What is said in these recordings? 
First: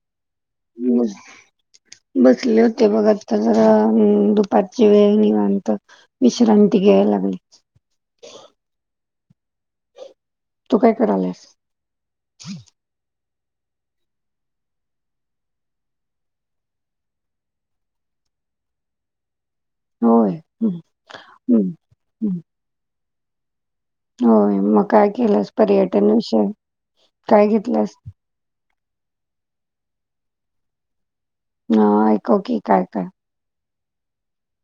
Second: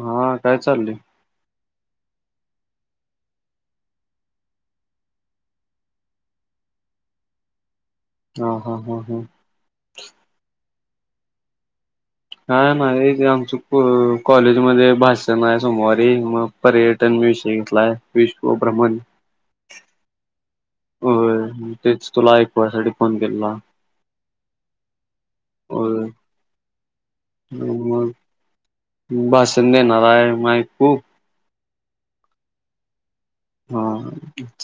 हा काय चाललंय? बसली होते बघ आत्ता घरात दुपारची वेळ निवांनत. विश्रांती घ्यायला लागली. ह, हा, हा हा तू काय करायल्यास? अः [unintelligible] नाहीे ते आमच कॉलेजमध्ये भाषण आहे, सोमवारी मग पर्यटन विषय घेतलाय. विश्व भ्रमण होय, हं, होय हं, मी तेच तुला हं. ऐकवयसाठी फोन केेलेला. होय मग काय केलंस पर्यटन विषय, काय घेतलंस? मग भाषण ने नाराय मायकू नाव ऐकंव की काय- काय हं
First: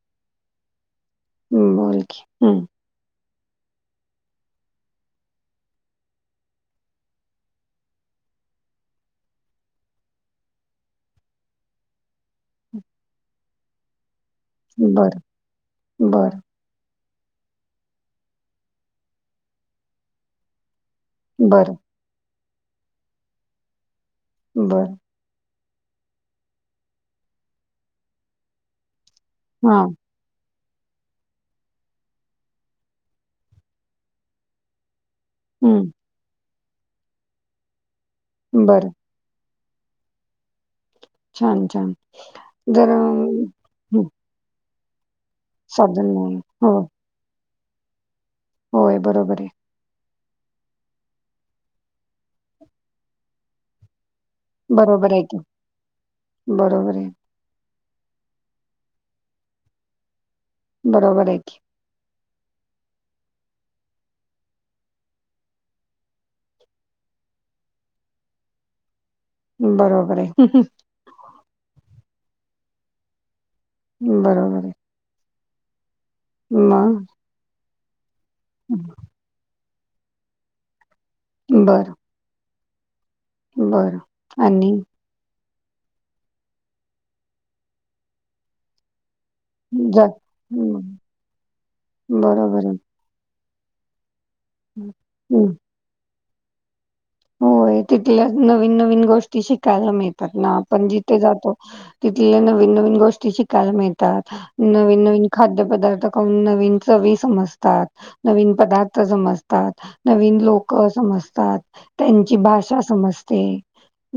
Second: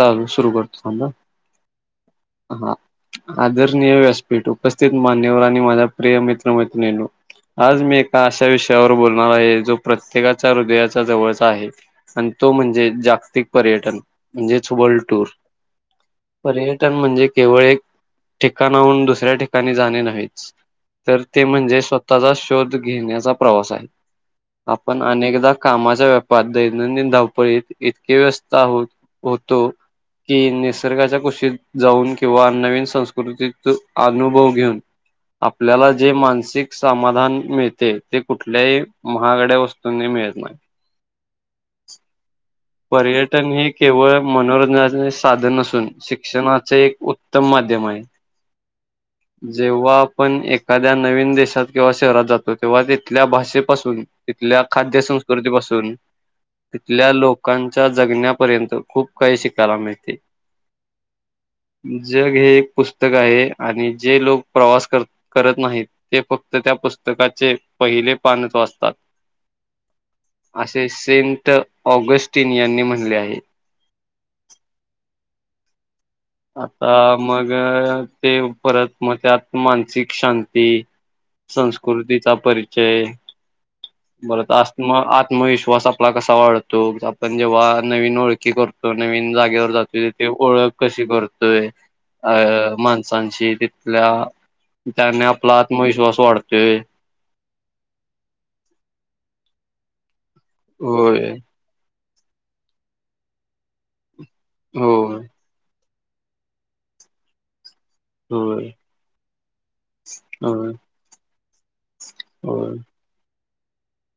चालू सुरू करतो थांब हं हम् बोल की, हं, हा आदरणीय व्यासपीठ उपस्थित मान्यवर आणि माझ्या प्रिय मित्र मैत्रीणी नो आज मी एका अशा विषयावर बोलणार आहे, जो प्रत्येकाच्या हृदयाच्या जवळचा आहे. आणि तो म्हणजे जागतिक पर्यटन म्हणजेच, वर्ल्ड बर टूर बर पर्यट तर म्हणजे केवळ एक ठिकाणाहून दुसऱ्या ठिकाणी जाणे नव्हेच. तर ते बर म्हणजे स्वतःचा शोध घेण्याचा प्रवास आहे, बर आपण अनेकदा कामाच्या व्यापात दैनंदिन धावपळीत इतके व्यस्थ आहोत, होतो. हा कि निसर्गाच्या कुशीत जाऊन किंवा नवीन संस्कृतीत अनुभव घेऊन, हं, आपल्याला 'जे मानसिक समाधान मिळते' ते कुठल्याही बर महागड्या वस्तूंनी मिळत नाही. छान -छान, जर अं, पर्यटन हे हं, केवळ मनोरंजनाचे साधन नसून, साधन नाही हो 'शिक्षणाचे एक उत्तम माध्यम आहे'. होय बरोबर आहे जेव्हां आपण एखाद्या नवीन देशात किंवा शहरात जातो, तेव्हा तिथल्या भाषेपासून 'तिथंल्या खाद्य बरोबर आहे की संस्कृती पासून, बरोबर आहे तिथल्या लोक' लोकांच्या जगण्यापर्यंत खूप काही शिकायला मिळते. बरोबर आहे की. जग हे एक पुस्तक आहे, आणि जे लोक प्रवास करत करत नाही, ते फक्त त्या पुस्तकाचे पहिले पानचं वाचतात. बरोबर आहे असे सेंट ऑगस्टिन यांनी म्हणले आहे. बरोबर ये. आता मग मग ते परत मग त्यात मानसिक शांती बरं संस्कृतीचा परिचय, बरं बरत आणि अस म आ आत्मविश्वास आपला कसा वाढतो, आपण जेव्हा नवीन ओळखी करतो नवीन जागी जागेवर जा जातोय ते ओळख हम्म, कशी करतोय, अ बरोबर आहे माणसांशी तिथंल्या त्याने हम्म, आपला आत्मविश्वास वाढतोय. होय तिथंल्या नवीन -नवीन गोष्टी शिकायला मिळतात ना, आपण जिथे होय जातो तिथंल्या नवीन -नवीन गोष्टी शिकायला मिळतात, नवीन होय -नवीन खाद्यपदार्थ खाऊन नवीन चवी समजतात. नवीन होय पदार्थ समजतात, नवीन होय लोक समजतात, त्यांची होय भाषा सम समजते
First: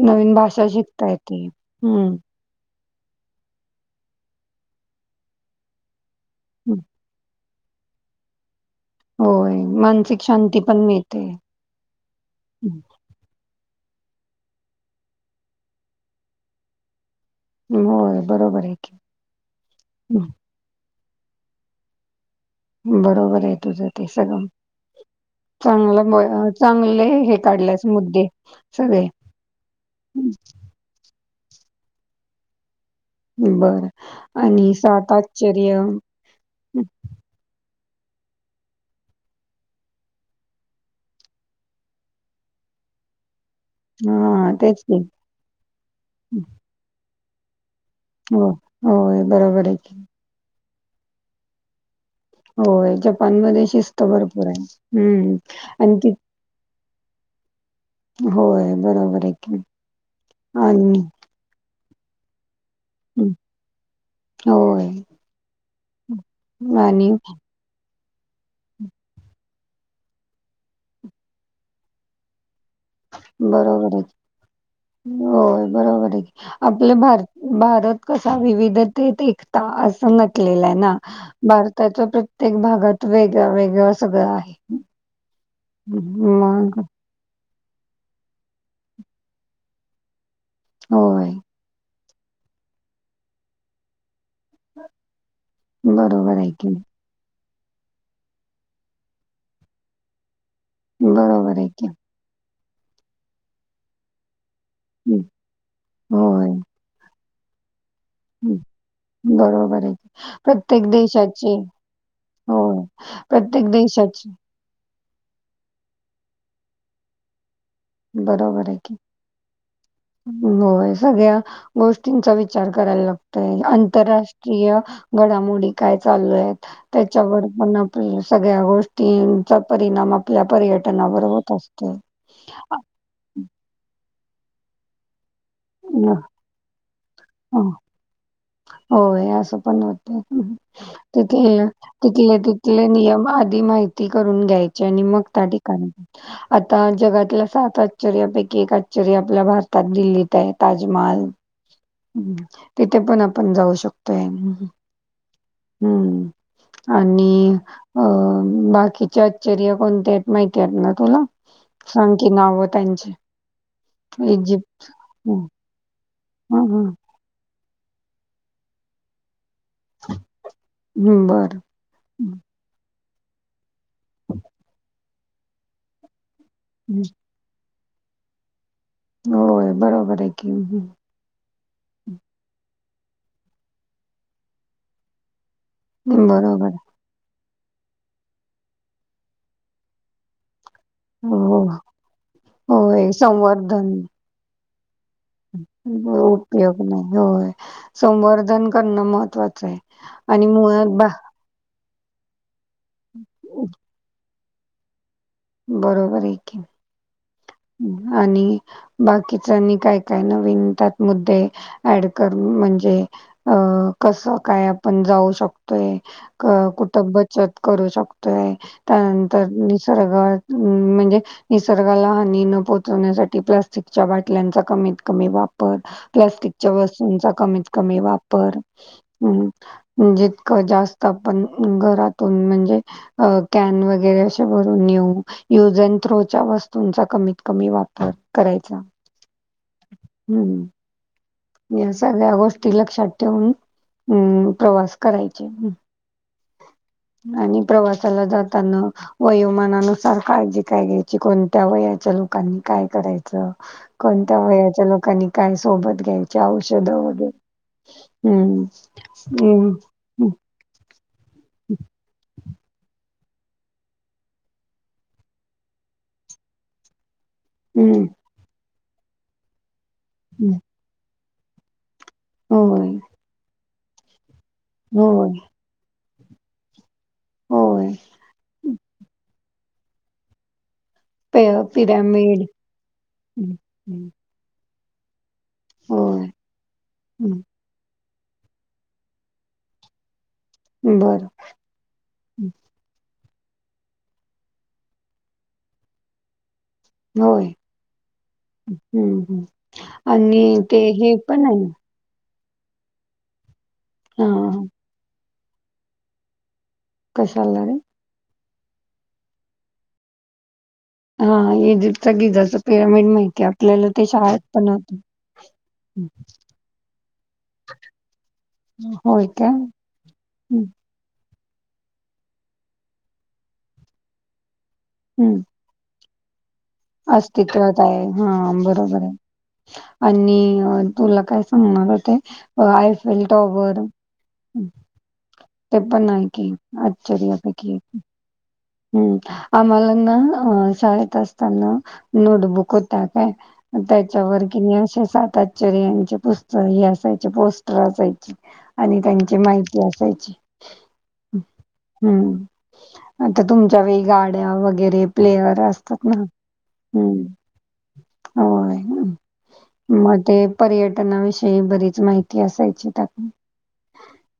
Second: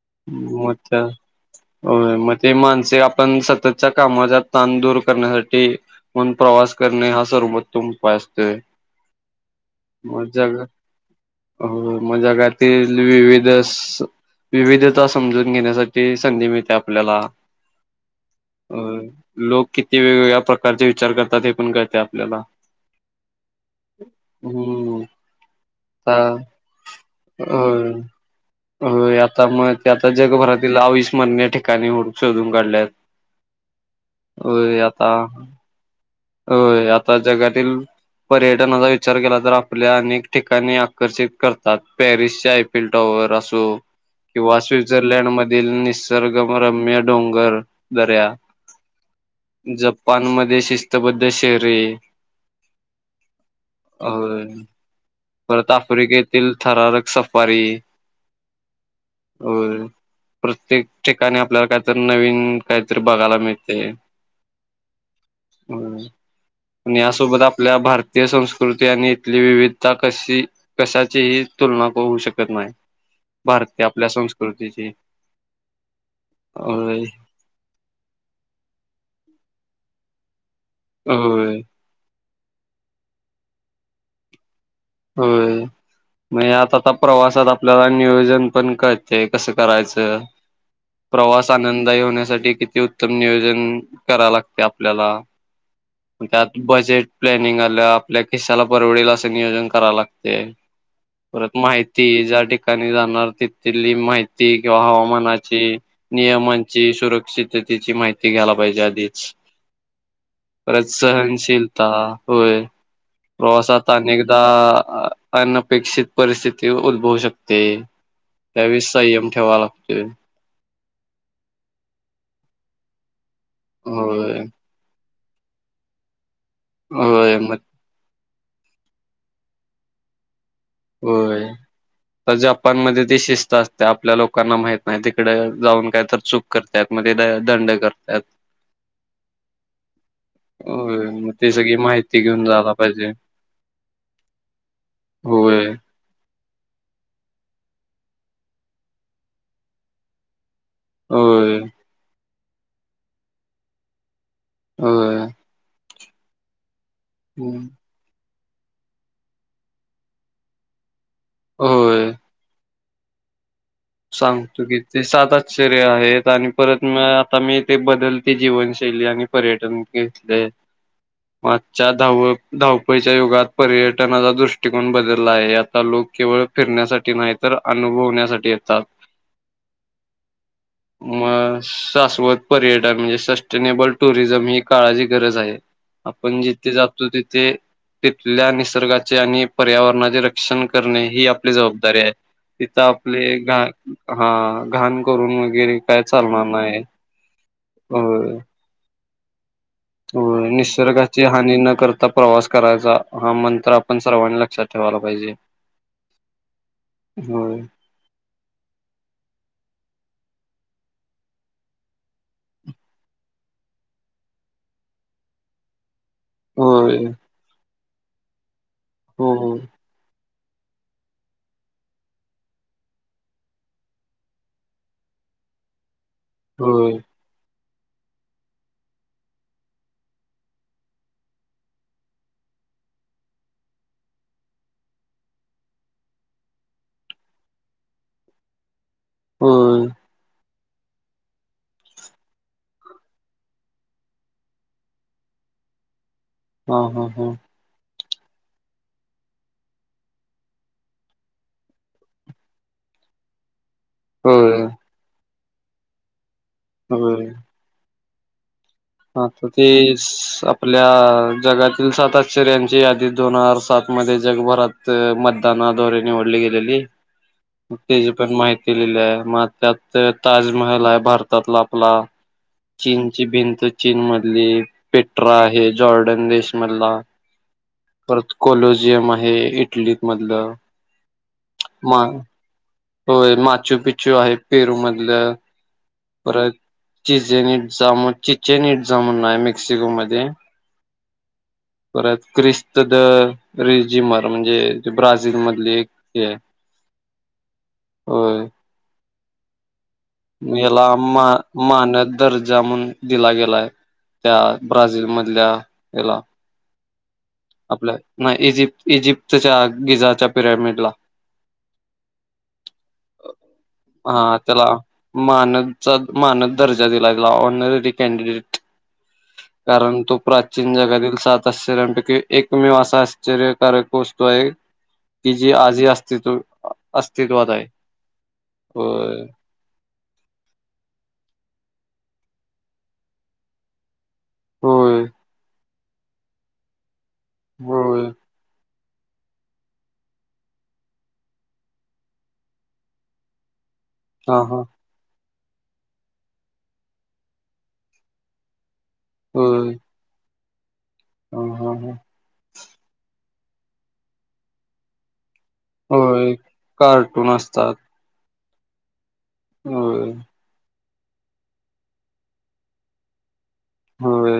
नवीन भाषा मग त्या शिकता येते, होय हम्म मग ते माणसे आपण सततच्या कामाचा ताण दूर करण्यासाठी पण प्रवास हम्म, करणे हा सर्वोत्तम उपाय असतोय. होय मानसिक मग जग शांती पण मिळते. हो म जगातील विविधस, विविध भाषा समजून घेण्यासाठी संधी मिळते आपल्याला. होय बरोबर आहे अ की. लोक किती हं, वेगवेगळा प्र प्रकारचे विचार करतात, हे पण कळते आपल्याला. बरोबर ये तुझं ते सगळं. हम्म चांगला आता मं चांगले हे काढल्यास होय मुद्दे सगळे होय आता मग ते आता हं, जगभरातील आविस्मरणीय ठिकाणी होडू शोधून काढल्यात. बर आणि सात आश्चर्य. हो आता जगातील पर्यटनाचा विचार केला तर आपल्या अनेक ठिकाणी आकर्षित करतात पॅरिसच्या एफेल टॉवर असो हा किंवा तेच की स्वीजरलैंड मधील नि हं, सर्गमरम्य डोंगर दऱ्या, हो होय बरोबर आहे की. जपानमध्ये शिस् च बद्ये शहरे. हो जपानमध्ये शिस्त होय भरपूर आहे हम्म परत आणि ति [unintelligible] थरारक सफारी. होय बरोबर आहे होय प्रत्येक आणि ठिकाणी आपल्याला काहीतरी नवीन काहीतरी हं, बघायला मिळते. होय. आणि आणि यासोबत आपल्या भारतीय संस्कृती आणि इथली विवि त्या कशी कशाचीही तुलना होऊ शकत नाही. भारतीय बरोबर आहे, आपल्या संस्कृतीची होय बरोबर आहे आपलं होय भारत भारत कसा विविधतेत एकता असं म्हटलेलं आहे ना. होय भारत त्याच प्रत्येक भागात वेगळ वेगळं सगळं आहे. होय, मि आता मग त प्रवासात आपल्याला नियोजन पण कडते कसं करायचं, होय प्रवास आनंददायी होण्यासाठी किती उत्तम नियोजन करा लाग ते आपल्याला, बरोबर आहे त्यात की बजेट प्लॅनिंग आलं आपल्या किस्साला परवडेल असं नियोजन कराव लागते. परत बरोबर आहे की. माहिती ज्या ठिकाणी जाणार तिथली माहि ती किंवा हं, हवामानाची, होय नियमांची, सुरक्षिततेची माहि ती घ्यायला हं, पाहिजे आधीच. बरोबर आहे. की. [inaudible] परत प्रत्येक देशाची सहनशीलता होय. प्रत्येक प्रवासात देशाची अनेकदा अनपेक्षित परिस्थिती उद्भवू शकते. त्यावी संयम ठेवा लागतोय. हो सगळ्या गोष्टींचा विचार करायला लागतोय होय आंतरराष्ट्रीय घडामोडी काय चालू आहेत होय त्याच्यावर मग पण सगळ्या गोष्टींचा परिणाम आपल्या पर्यटनावर होय. होत असतो. तर जपांमध्ये ती शिस्त असते आपल्या लोकांना माहित नाही तिकड जाऊन काय तर हं, चूक करतात मग ते द हं. दंड करतात. होय असं पण होतय. होय मग तिथे ते सगळी माहिती तिथले घेऊन जायला तिथले पाहिजे. नियम आधी माहिती करून घ्यायचे आणि मग त्या होय ठिका णी, आता जगातल्या सात आश्चर्यापैकी एक आश्चर्य आपल्या भारतात दिल्लीत आहे. ताजमहल होय तिथे पण आपण जाऊ शकतोय. हा. हम्म आणि अ बाकीचे आश्चर्य कोणत्या आहेत माहिती आहेत ना तुला? होय. सांग की नाव त्यांची. सांगतो इजिप्त की ते हं, सातच आहेत आणि हं, परत हं. म आता मी ते बदलते जीवनशैली आणि पर्यटन घेतले. हं, बरं. आजच्या धाव हं, धावपळीच्या युगात पर्यटनाचा दृष्टिकोन बदलला आहे आता लोक केवळ हं. फिरण्यासाठी नाहीत तर अनुभव होण्यासाठी येतात. होय बरोबर आहे की. मग शाश्वत पर्यटन म्हणजे सस्टेनेबल टुरिझम ही काळाची गरज आहे. हं. आपण बरोबर जिथे आहे. जातो तिथे तिथल्या निसर्गाचे आणि पर्यावरणाचे र क्षण करणे ही आपली हो, जबाबदारी आहे तिथ आप होय. घा संवर्धन हा घाण करून वगैरे काय चालणार उपयोग नाही होय संवर्धन करणं महत्वाचं आहे. हो आणि मुळात बा निसर्गाच्या आणि न करता प्रवास करायचा हा मंत्र आपण सर्वांनी लक्षात ठेवायला पाहिजे. बरोबर आहेे की होय, [inaudible] आणि बाकीच आणि काय काय नवीन त्यात मुद्दे ऍड करण म्हणजे अ कस काय आपण जाऊ शकतोय, - क होय, कुटं बचत करू शकतोय त्यानंतर होय, निसर्ग हम्म म्हणजे निसर्गाला हानी न पोहोचवण्यासाठी प्लास्टिकच्या बाटल्यांचा कमीत कमी वापर प्लास्टिकच्या होय, वस्तूंचा कमीत कमी वापर ह. जितकं जास्त आपण घरातून म्हणजे अ कॅन वगैरे अशे भरून नेयू. युज एन थ्रोच्या वस्तूंचा कमीत कमी वापर करायचा. होय. हम्म. या सगळ्या गोष्टी लक्षात ठेवून अम प्रवास करायचे. हां, हां, हां. [inaudible] आणि प्रवासाला जाताना वयोमानानुसार काळजी काय घ्यायची कोणत्या वयाच्या लोकांनी काय कराय कोणत्या होय, वयाच्या लोकांनी काय सोबत घ्यायचे औषध वगैरे. हम्म. हा तर ते आपल्या जगातील सात आश्चऱ्यांची यादी दोन हजार सात मध्ये जगभरात मतदानाद्वारे निवडली गेलेली. तेझी हं, पण माहिती लिहिली आहे मग त्यात ते हं. ताजमहल आहे भारतातला आपला. होय, चीनची भिंत चीन मधली, होय, पेट्रा आहे जॉर्डन देशमधला. होय. परत कोलोजियम आहे इटलीमधलं. प पिरॅमिड होय हं, माचू हं. पिचू आहे पेरूमधलं. होय. परत हं, चिचेन ईटजाम, चिचेन‌ ईटजाम म्हणून आहे मेक्सिको मध्ये. बरं. परत हं, उत्कृष्ट द रिजिमर म्हणजे ब्राझील मधली एक हे आहे. होय, होय हम्म हम्म. म हेला मा मानल दर्जा म्हणून दिला गेलाय ना त्या हां, ब्राझील मधल्या हेला. कशाला रे? आपल्या म इजिप्त इजिप्तच्या गिजाच्या पिरॅमिडला. हा इजिप्तचा गिजाचा पिरॅमिड माहिती आहे आपल्याला ते शाळेत पण होत. मानतचा मानद दर्जा दिला गेला ऑनररी कॅनडिडेट. होय. का? कारण तो हं, प्राचीन जगातील सात आश्चरपैकी एक मेव असा आश्चर्यकारक पोहचतो आहे की हं. जे आजी असतीत्व अस्तित्वात आहे हा बरोबर आहे. होय आणि तुला काय सांगणार होते आयफल टॉवर हं, होय. ते पण हाय की आश्चरयापैकी. होय हम्म आम्हालांना अ शाळेत असताना नोटबुक होत काय आणि त्यात त्याच्या हा वर हा कणी अशे सात अश्चरयांचे पुस्त हे असायचे पोस्टर असायचे. आणि त्यांची होय माहिती असायची, हा हा हा हम्म. आता तुमच्या वेळी गाड्या वगैरे प्लेअर अस. होय कार्टून असतात. हो, होय मग ते पर्यटनाविषयी बरीच माहिती असायची त्यात न. होय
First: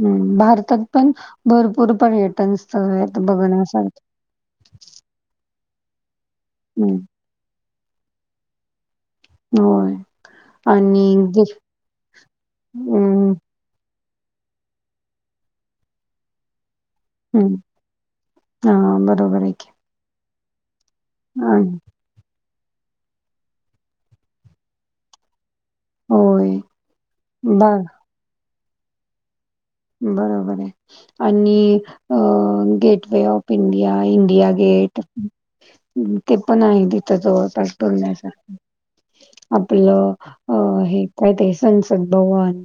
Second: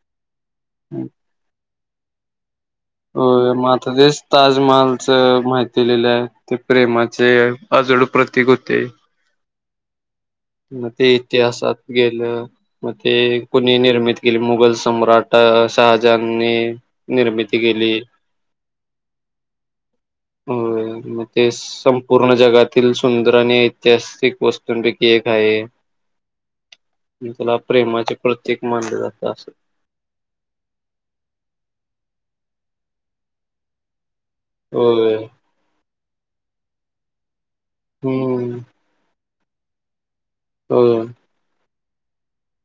[inaudible] हम्म भारतात पण भरपूर पर्यटन स्थळ हायत. हो म आता तेच ताजमहालच माहिती दिलेलं आहे, ते हं. प्रेम- चे आजुड प्रतीक होते. होय. मग आणि ते जे इतिहासात गेलं. मग ते हं, कुणी निर्मित केली मुघल सम्राट शहाजांनी हं. निर्मिती केली. हा बरोबर आहे की. [inaudible] हो मग ते आणि संपूर्ण जगातील सुंदर आणि ऐतिहासिक वस्तूं पैकी एक आहे होय. [inaudible] मग त्याला बघ प्रेमाचे प्रतीक मानलं जातं अस. बरोबर आहे आणि गेट व ऑफ इंडिया, इंडिया गेट होय ते पण आहे तिथ जवळ-पास हम्म [unintelligible] आपलं अ होय हे काय ते आहे संनसद भवन.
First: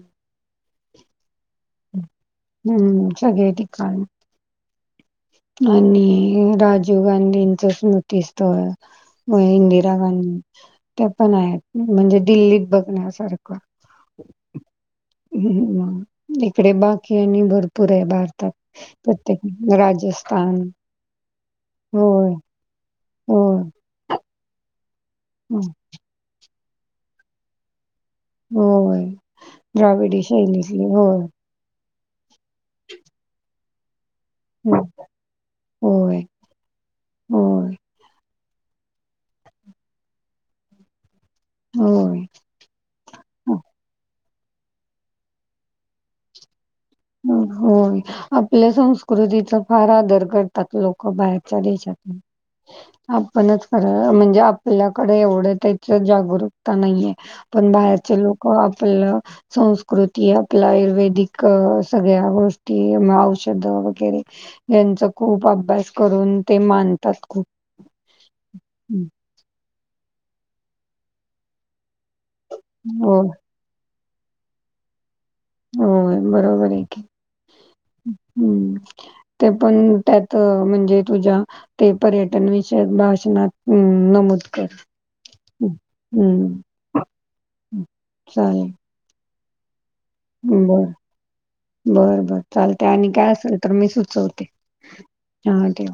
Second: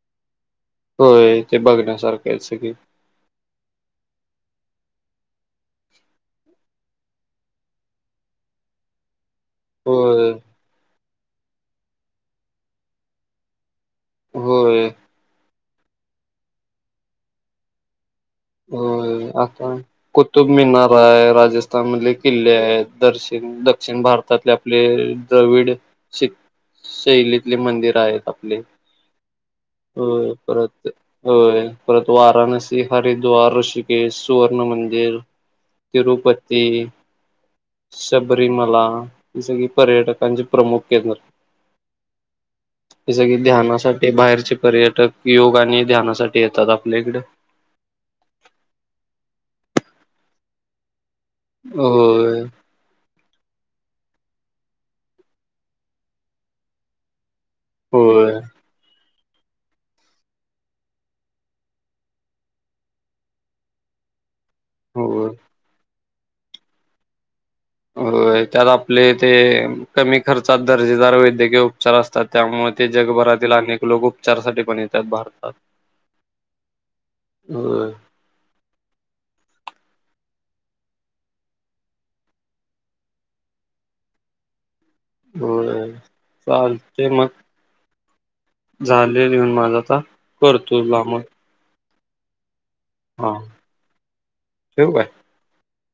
होय ते बघण्यासारखा हाय सगळी. हम्म सगळे ठिकाण. आणि राजीव गांधींचं स्मृतीस्थळ मग हे इंदिरा होय गांधी त्या पण आहेत म्हणजे दिल्लीत बघण्यासारखं. होय [inaudible] हम्म, इकडे बाकी आणि भरपूर आहे भार तात प्रत्येक राज तुब मिनारा आहे, राजस्थान मधले किल्ले आहे होय, दर्शिण दक्षिण भारतातले आपले हं, दविड श शैलीतले मंदिर आहे आ पले, होय. द्राविडी हो शैलीतली. परत होय. परत वाराणसी, हरिद्वार, ऋषिकेश, सुवर्ण हं, मंदिर, - होय, तिरूपती, - होय, शबरीमला ही सगळी पर्यटकांचे प्रमुख केंद्र. होय. जस की हं, ध्यानासाठी बाहेरचे पर्यटक योग आणि ध्यानासाठी येतात आपल्याकडे. होय आपल्या संस्कृतीचा फार आदर करतात लोक बाहेर चा देशात ही. होय आपणच खर म्हणजे आपल्याकडे एवढं त्याच जागरूकता नाहीये. पण बाहेरचे होय लोक आपलं संस्कृती, आपलं आयुर्वेदिक सगळ्या गोष्टी म औषध वगैरे यांचा होय खूप अभ्यास करून ते मानतात खूप. होय त्यात आपले हं, ते कमी खर्चात दर्जेदार वैद्यकीय उपचार असतात त्यामुळ ते होय, जगभरातील अनेक लोक उपचारसाठी पण येतात भारतात. होय बरोबर आहे की. होय हं. [inaudible] ते पण त्यात म्हणजे तुझ्या ते पर्यटन विषयक भाषणात अ नमूद कर. हा होय हम्म चालते मग चालेल. झाले लिहून माझा आता करतो लामण. बर बर चालते आणि काय असेल तर मी सुचवते, ठेवू काय हा ठेव.